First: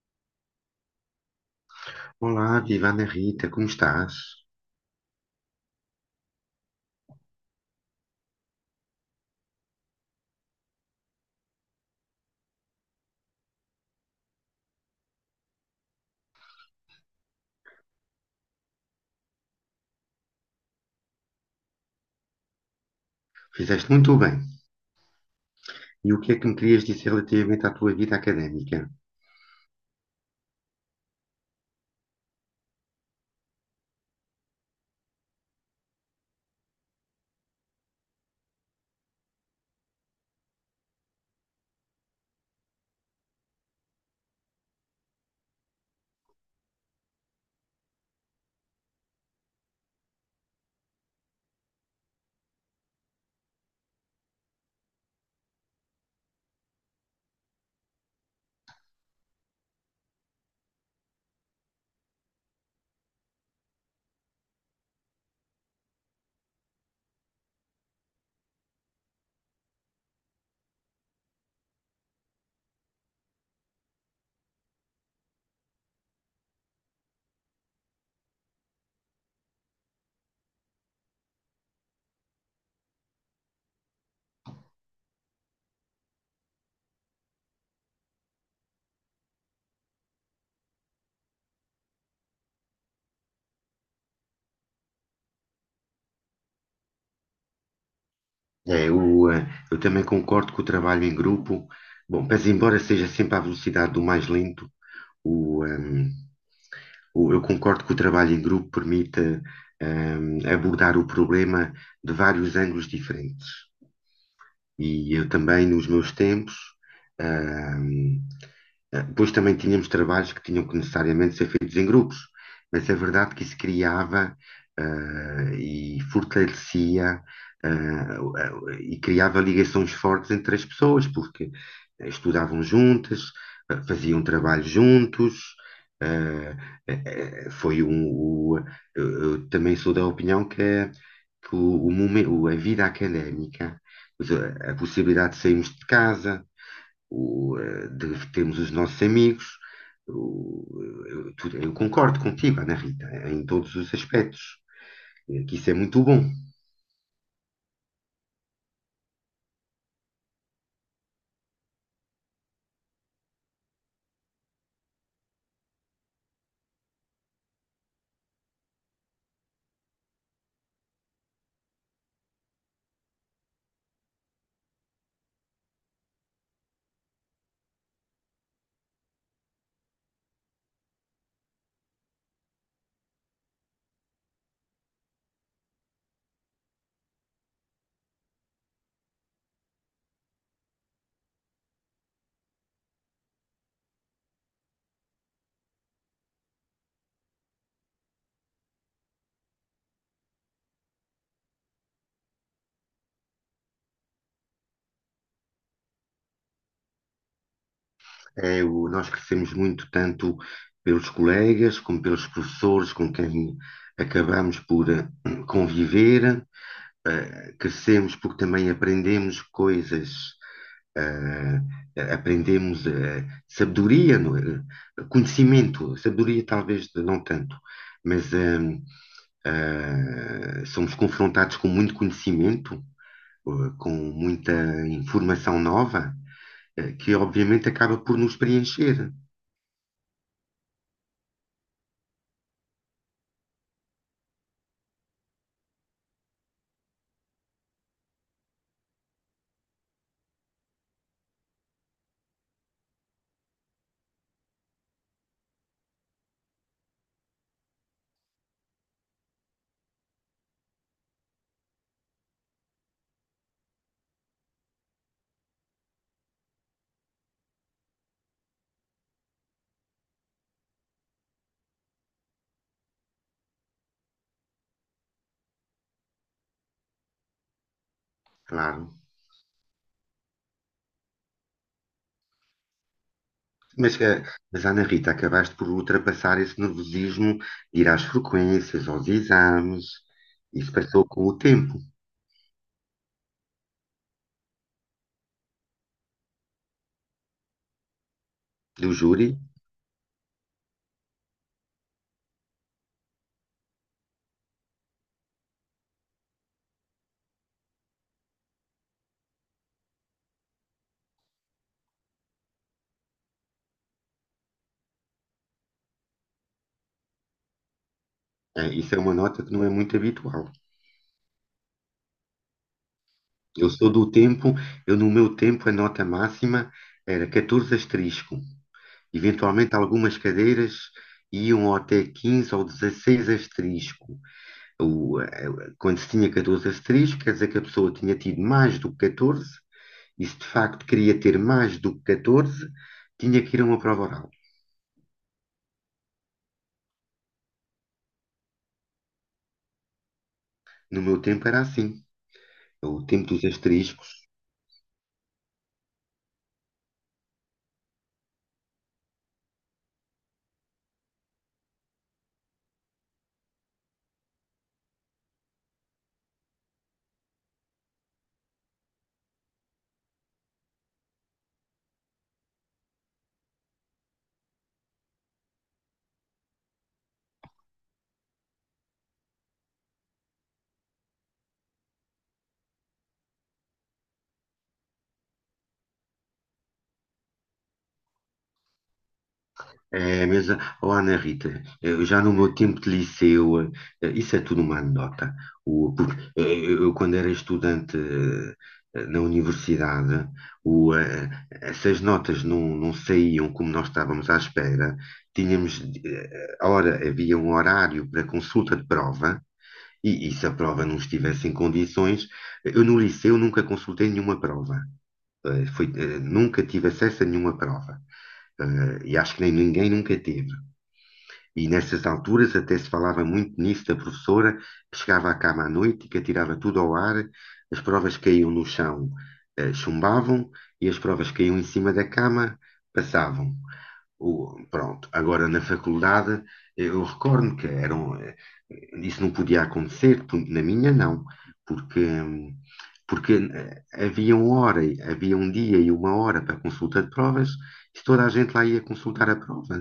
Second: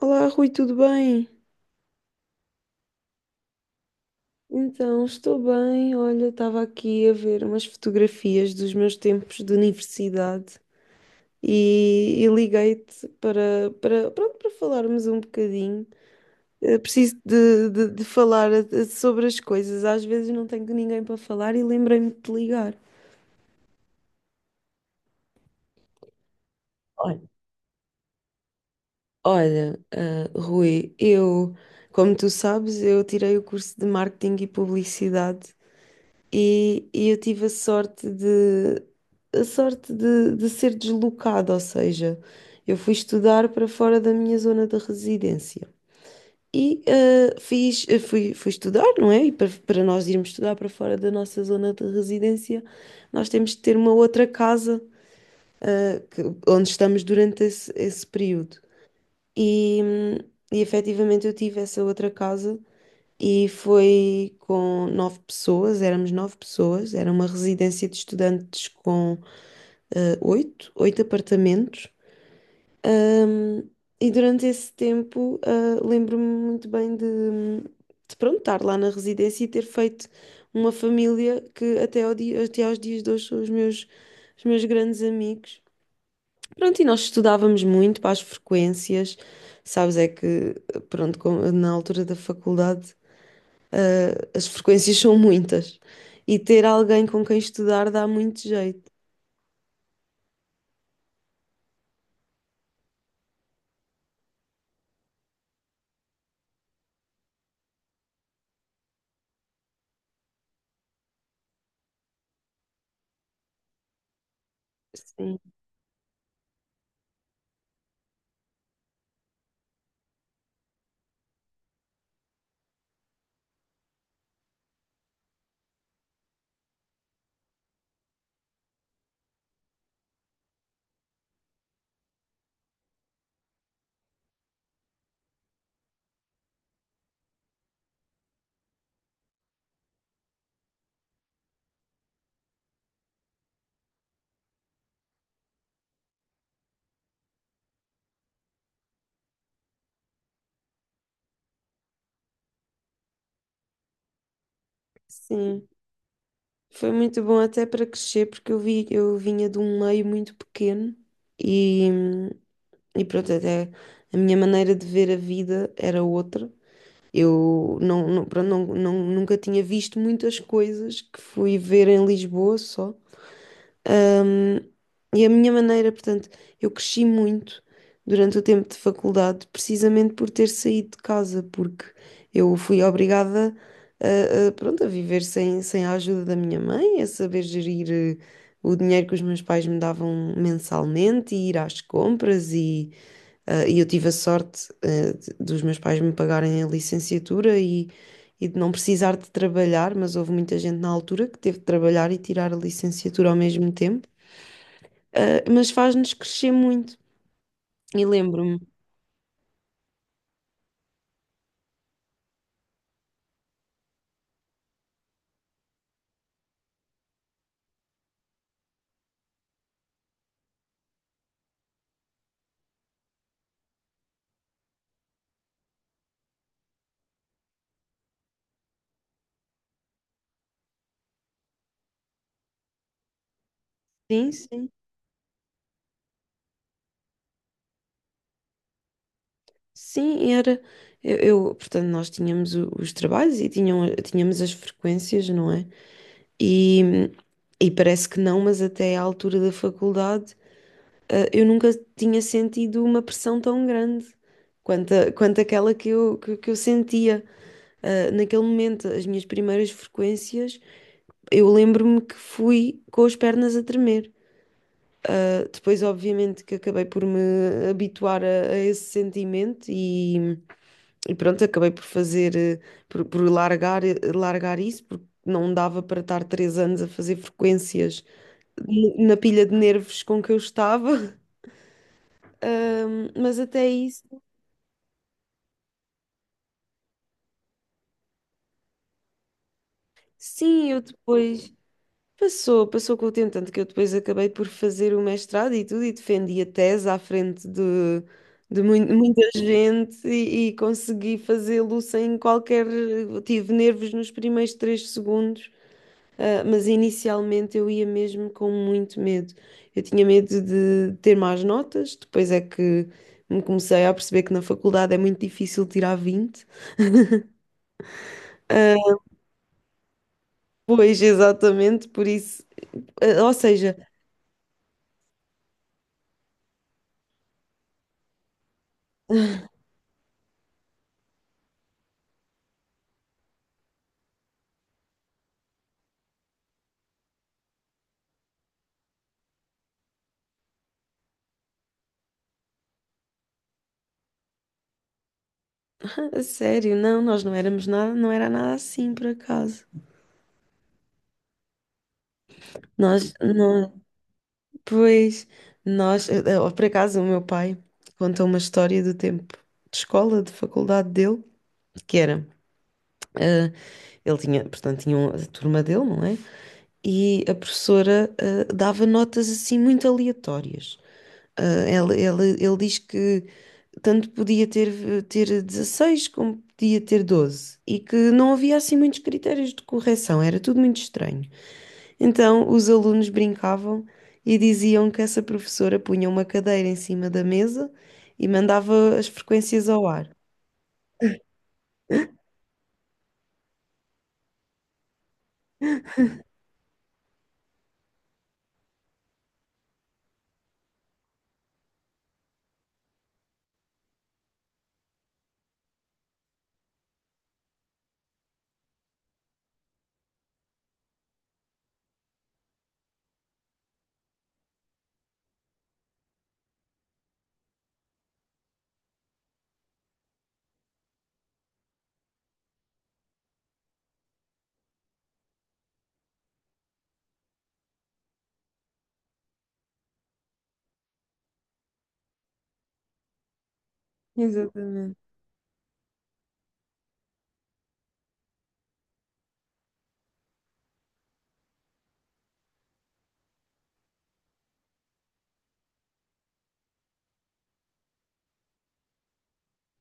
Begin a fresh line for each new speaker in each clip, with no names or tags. Olá, Rui, tudo bem?
Olá, viva Rita, como estás?
Então, estou bem. Olha, estava aqui a ver umas fotografias dos meus tempos de universidade e liguei-te para falarmos um bocadinho. Preciso de falar sobre as coisas. Às vezes não tenho ninguém para falar e lembrei-me de te ligar.
Fizeste muito bem. E o que é que me querias dizer
Olha,
relativamente à tua vida académica?
olha, Rui, eu, como tu sabes, eu tirei o curso de marketing e publicidade. E eu tive a sorte de ser deslocada, ou seja, eu fui estudar para fora da minha zona de residência. E fui estudar, não é? E para nós irmos estudar para fora da nossa zona de residência, nós temos de ter uma outra casa eh, que- onde estamos durante esse período. E, hum, e efetivamente eu tive essa outra casa e foi com nove pessoas, éramos nove pessoas, era uma residência de estudantes com oito apartamentos. E durante esse tempo, lembro-me muito bem de pronto, estar lá na residência e ter feito uma família que até aos dias de hoje são os meus grandes amigos. Pronto, e nós estudávamos muito para as frequências, sabes, é que, pronto, na altura da faculdade. As frequências são muitas. E ter alguém com quem estudar dá muito jeito.
É, o, eh, eu também concordo que o trabalho em grupo, bom, mas embora seja sempre à velocidade do mais lento, o, ehm, eu concordo que o trabalho em grupo permite, abordar o problema de vários ângulos diferentes. E eu
Sim,
também, nos meus tempos, ahm, depois também tínhamos trabalhos que tinham que necessariamente ser feitos em grupos, mas é verdade que isso criava, e fortalecia, e criava ligações fortes entre as pessoas, porque estudavam juntas, faziam trabalho juntos. eh, eh, eh, foi um, o- eu também sou da opinião que a vida académica a possibilidade de sairmos de casa, de termos os nossos amigos. o- eu concordo contigo, Ana Rita, em todos os aspectos, que
sim.
isso é muito bom.
Foi muito bom até para crescer, porque eu vinha de um meio muito pequeno e, e pronto, até a minha maneira de ver a vida era outra. Eu não, não, pronto, nunca tinha visto muitas coisas que fui ver em Lisboa só. Ahm, e a minha maneira, portanto, eu cresci muito durante o tempo de faculdade, precisamente por ter saído de casa, porque eu fui obrigada pronto, a viver sem a ajuda da minha mãe, a saber gerir o dinheiro que os meus pais me davam mensalmente e ir às compras. E eu tive a sorte, dos meus pais me pagarem a licenciatura e. E de não precisar de trabalhar, mas houve muita gente na altura que teve de trabalhar e tirar a licenciatura ao mesmo tempo. Mas faz-nos crescer muito. E lembro-me,
É, nós crescemos muito, tanto pelos colegas, como pelos professores com quem acabamos por conviver. Crescemos porque também aprendemos coisas Ah, Aprendemos sabedoria, não é? Conhecimento, sabedoria talvez não tanto, mas somos confrontados com muito conhecimento, com
sim,
muita
sim,
informação nova, que obviamente acaba por nos preencher,
sim, era. Portanto, nós tínhamos os trabalhos e tinham, tínhamos as frequências, não é? E, e parece que não, mas até à altura da faculdade, eu nunca tinha sentido uma pressão tão grande quanto, quanto aquela que eu sentia. Naquele momento, as minhas primeiras frequências, eu lembro-me que fui com as pernas a tremer. Depois, obviamente, que acabei por me habituar a esse sentimento e pronto, acabei por fazer, eh, por largar, eh, largar isso, porque não dava para estar 3 anos a fazer frequências
claro.
na pilha de nervos com que eu estava. Mas até
Mas,
isso,
ah, mas, Ana Rita, acabaste por ultrapassar esse nervosismo, ir às frequências, aos exames,
sim,
isso
eu
passou com o
depois.
tempo
Passou, passou com o tempo, tanto que eu depois acabei por fazer o mestrado e tudo, e defendi a tese à frente de, de mui-
do
muita
júri.
gente e consegui fazê-lo sem qualquer. Tive nervos nos primeiros 3 segundos, mas inicialmente eu ia mesmo com muito medo. Eu tinha medo de ter más notas, depois é que me comecei a perceber que na faculdade é muito difícil tirar 20.
Isso é uma nota que não é muito habitual.
Pois, exatamente, por isso. Ou
Eu
seja.
sou do tempo, eu no meu tempo a nota máxima era 14 asterisco. Eventualmente algumas cadeiras iam até 15 ou 16 asterisco. O, eh, Quando se tinha 14 asterisco, quer dizer que a pessoa tinha tido mais do que 14, e se de facto queria ter mais do que 14, tinha que ir a uma prova oral.
A sério, não, nós não éramos nada, não era nada assim, por acaso.
No meu tempo era assim. O
Nós,
tempo dos
não,
asteriscos.
pois, nós, por acaso, o meu pai conta uma história do tempo de escola, de faculdade dele, que era, eh, ele tinha, portanto, tinha a turma dele, não é? E a professora, dava notas assim muito aleatórias. Ele diz que tanto podia ter 16 como podia ter 12 e que não havia assim muitos critérios de correção, era tudo muito estranho. Então, os alunos brincavam e diziam que essa professora punha uma cadeira em cima da mesa e mandava as frequências ao ar.
É. Mas, oh, Ana Rita, eu já no meu tempo de liceu, isso é tudo uma anedota. Porque eu, quando era estudante na universidade, essas notas não saíam como nós estávamos à espera. Tínhamos, havia um horário para consulta de prova, e se a prova não estivesse em condições, eu no liceu nunca consultei nenhuma prova. Nunca tive acesso a nenhuma prova e acho que nem ninguém nunca teve. E nessas alturas até se falava muito nisso da professora que chegava à cama à noite e que atirava tudo ao ar, as provas caíam no chão, chumbavam e as provas caíam em cima da cama, passavam.
Exatamente.
Agora na faculdade, eu recordo que eram, isso não podia acontecer, na minha não, porque, hum, porque havia uma hora, havia um dia e uma hora para consulta de provas, se toda a gente lá ia consultar a prova,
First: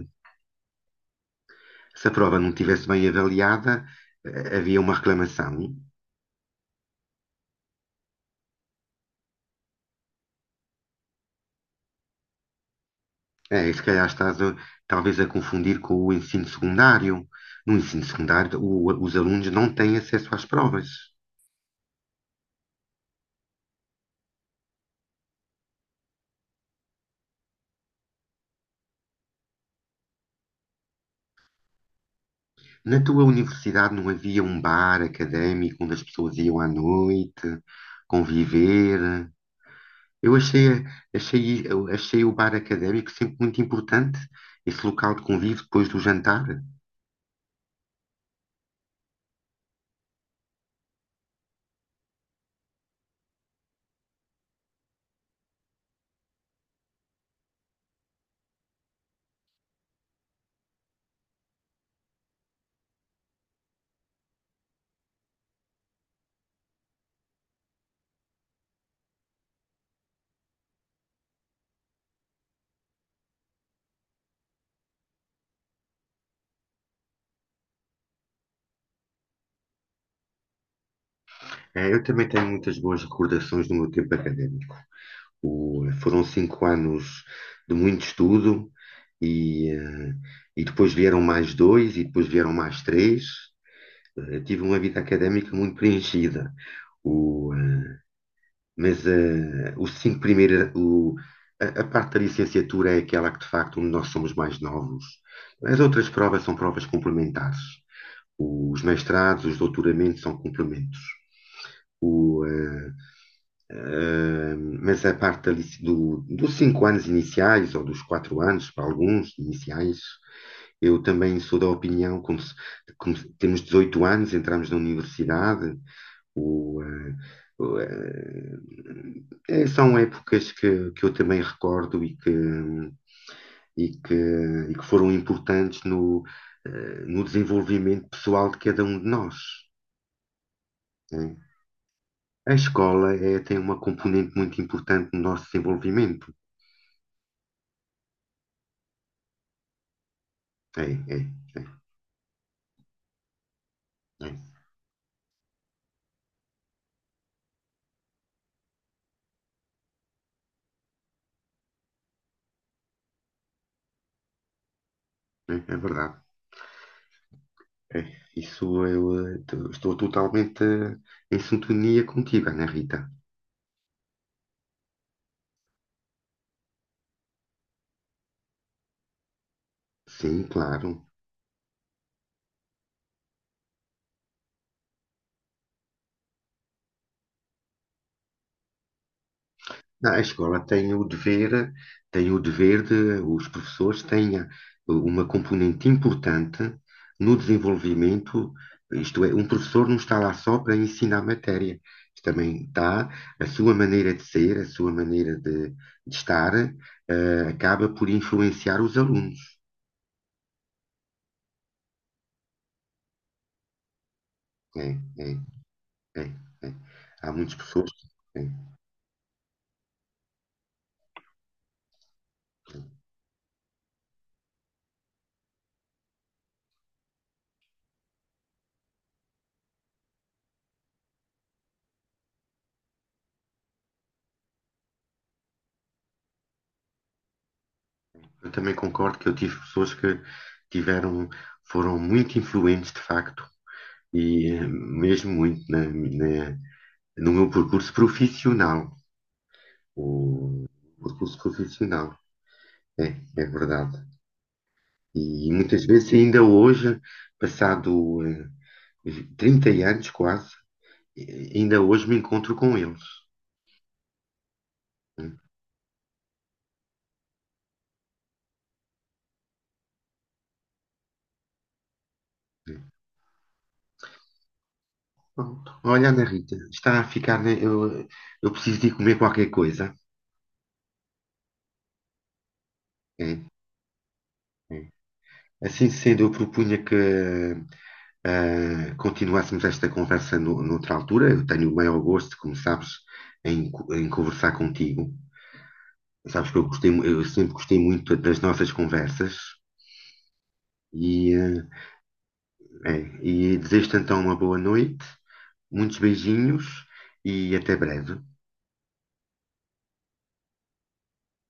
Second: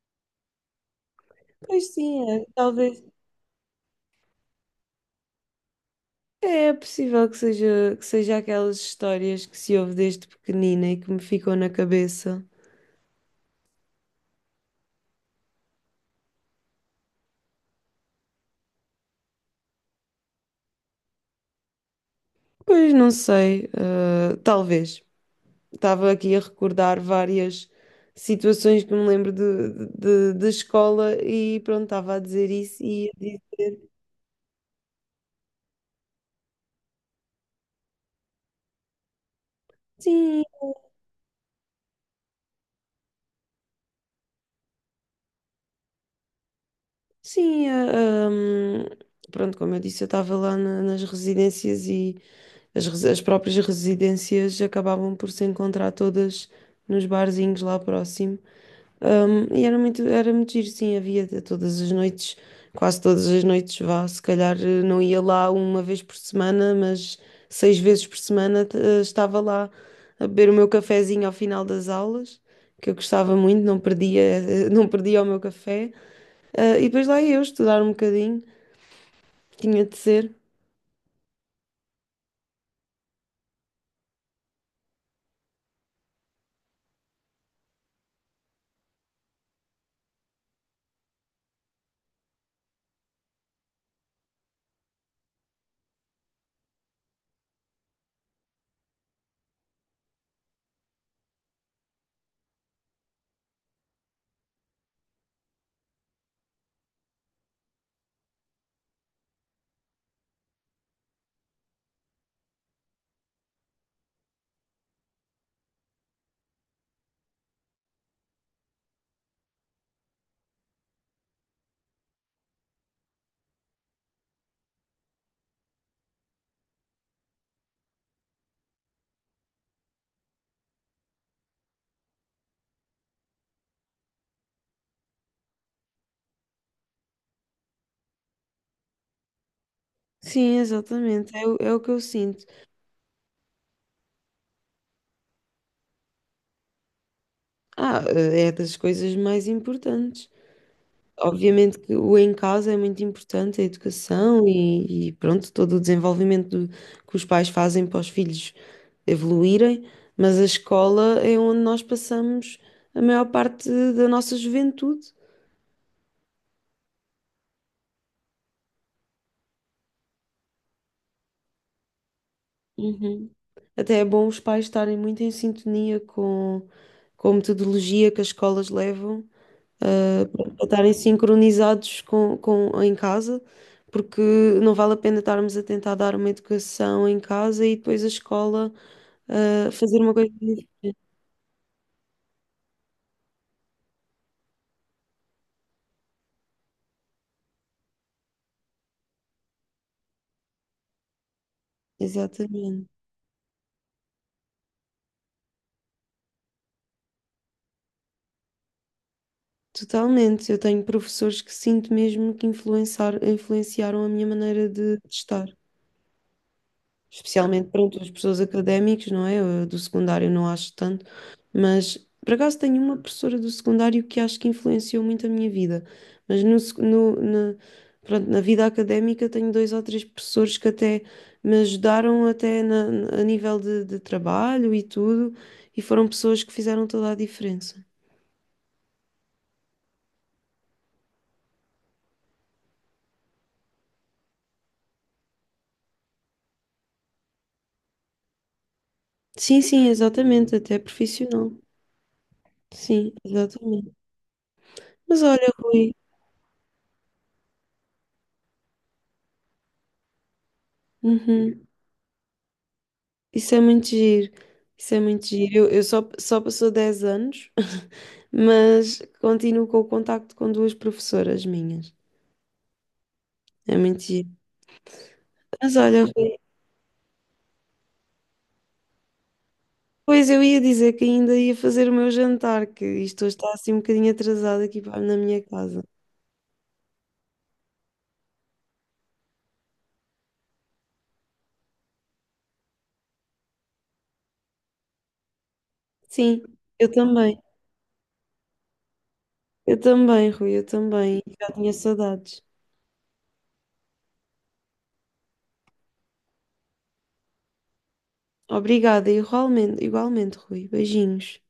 Pois
se a
sim,
prova
é,
não estivesse
talvez.
bem avaliada, havia uma reclamação.
É possível que seja aquelas histórias que se ouve desde pequenina e que me ficam na cabeça.
É, e se calhar talvez a confundir com o ensino secundário. No ensino secundário, os alunos não têm acesso às provas.
Pois não sei, talvez. Estava aqui a recordar várias situações que me lembro de escola e pronto, estava a dizer isso
Na
e a
tua
dizer
universidade não havia um bar académico onde as pessoas iam à noite conviver. Eu
sim.
achei, eu achei o bar académico sempre muito importante, esse local de convívio depois do jantar.
Sim, a, hum, pronto, como eu disse, eu estava lá nas residências e as próprias residências acabavam por se encontrar todas nos barzinhos lá próximo. E era muito giro, sim, havia de todas as noites, quase todas as noites, vá, se calhar não ia lá uma vez por semana, mas 6 vezes por semana estava lá a beber o meu cafezinho ao final das aulas, que eu gostava muito, não perdia, não perdia o meu café. E depois lá ia eu estudar um bocadinho, tinha de ser.
É, eu também tenho muitas boas recordações do meu tempo académico. Foram 5 anos de muito estudo e, eh, e depois vieram mais dois e depois vieram mais três. Eu tive uma vida académica muito preenchida. O, eh, mas os cinco primeiros, a parte da licenciatura é aquela que de facto onde nós somos mais novos. As outras provas são provas complementares. Os mestrados, os doutoramentos são complementos. Mas a parte dos 5 anos iniciais, ou dos 4 anos, para alguns iniciais, eu também sou da opinião, como se- temos 18 anos, entramos na universidade, o, eh, o, eh, são épocas que eu também recordo e que, e que foram importantes no, no desenvolvimento pessoal de cada um de nós.
Sim, exatamente,
Né?
é, é o que eu sinto.
A escola tem uma componente muito importante no nosso desenvolvimento.
É das coisas mais importantes.
É, é,
Obviamente
é,
que o em casa é muito importante, a
é,
educação e pronto, todo o desenvolvimento que os pais fazem para os filhos evoluírem, mas a escola é onde nós passamos a maior parte da nossa juventude.
é verdade. É, isso eu estou totalmente em sintonia contigo, Ana Rita.
Uhum. Até é bom os pais estarem muito em sintonia com a metodologia que as escolas levam
Sim,
para estarem
claro.
sincronizados em casa, porque não vale a pena estarmos a tentar dar uma educação em casa e depois a escola fazer
Ah,
uma
A
coisa
escola
diferente.
tem o dever de os professores tenha uma componente importante no desenvolvimento. Isto é, um professor não está lá só para ensinar matéria. Também
Exatamente.
está a sua maneira de ser, a sua maneira de estar, acaba por influenciar os alunos.
Totalmente. Eu tenho professores que sinto mesmo que influenciaram a minha maneira
É,
de
é.
estar.
É, é. Há muitas
Especialmente,
pessoas.
pronto, as
que-
pessoas
é.
académicas, não é? Eu do secundário não acho tanto, mas por acaso tenho uma professora do secundário que acho que influenciou muito a minha vida. Mas pronto, na vida académica tenho dois ou três professores que até me ajudaram até a nível de trabalho e tudo, e foram pessoas que fizeram toda a diferença.
Eu também concordo que eu tive pessoas que tiveram, foram muito influentes de facto, e mesmo muito no meu percurso profissional.
Sim, sim, exatamente,
O
até
percurso
profissional.
profissional, é,
Sim,
é
exatamente.
verdade.
Mas olha,
E muitas
Rui,
vezes, ainda hoje, passado 30 anos quase,
uhum.
ainda hoje me encontro com eles.
Isso é muito giro. Isso é muito
Né?
giro. Eu só, só passou 10 anos, mas continuo com o contacto com duas professoras minhas. É muito giro. Mas
Pronto.
olha,
Olha, Ana
Rui,
Rita, está a ficar. Né, eu preciso de ir comer qualquer coisa.
pois eu ia dizer que ainda ia fazer o meu jantar, que isto hoje
É,
está assim um bocadinho atrasado aqui
Sim.
na minha casa.
Assim sendo, eu propunha que continuássemos esta conversa no, noutra altura. Eu tenho o maior gosto, como sabes, em conversar contigo.
Sim,
Sabes que eu
eu
gostei, eu
também.
sempre gostei muito das nossas conversas.
Eu também, Rui, eu também.
E,
Já tinha
ah,
saudades.
e desejo-te então uma boa noite, muitos beijinhos e até breve.
Obrigada, igualmente, igualmente, Rui. Beijinhos.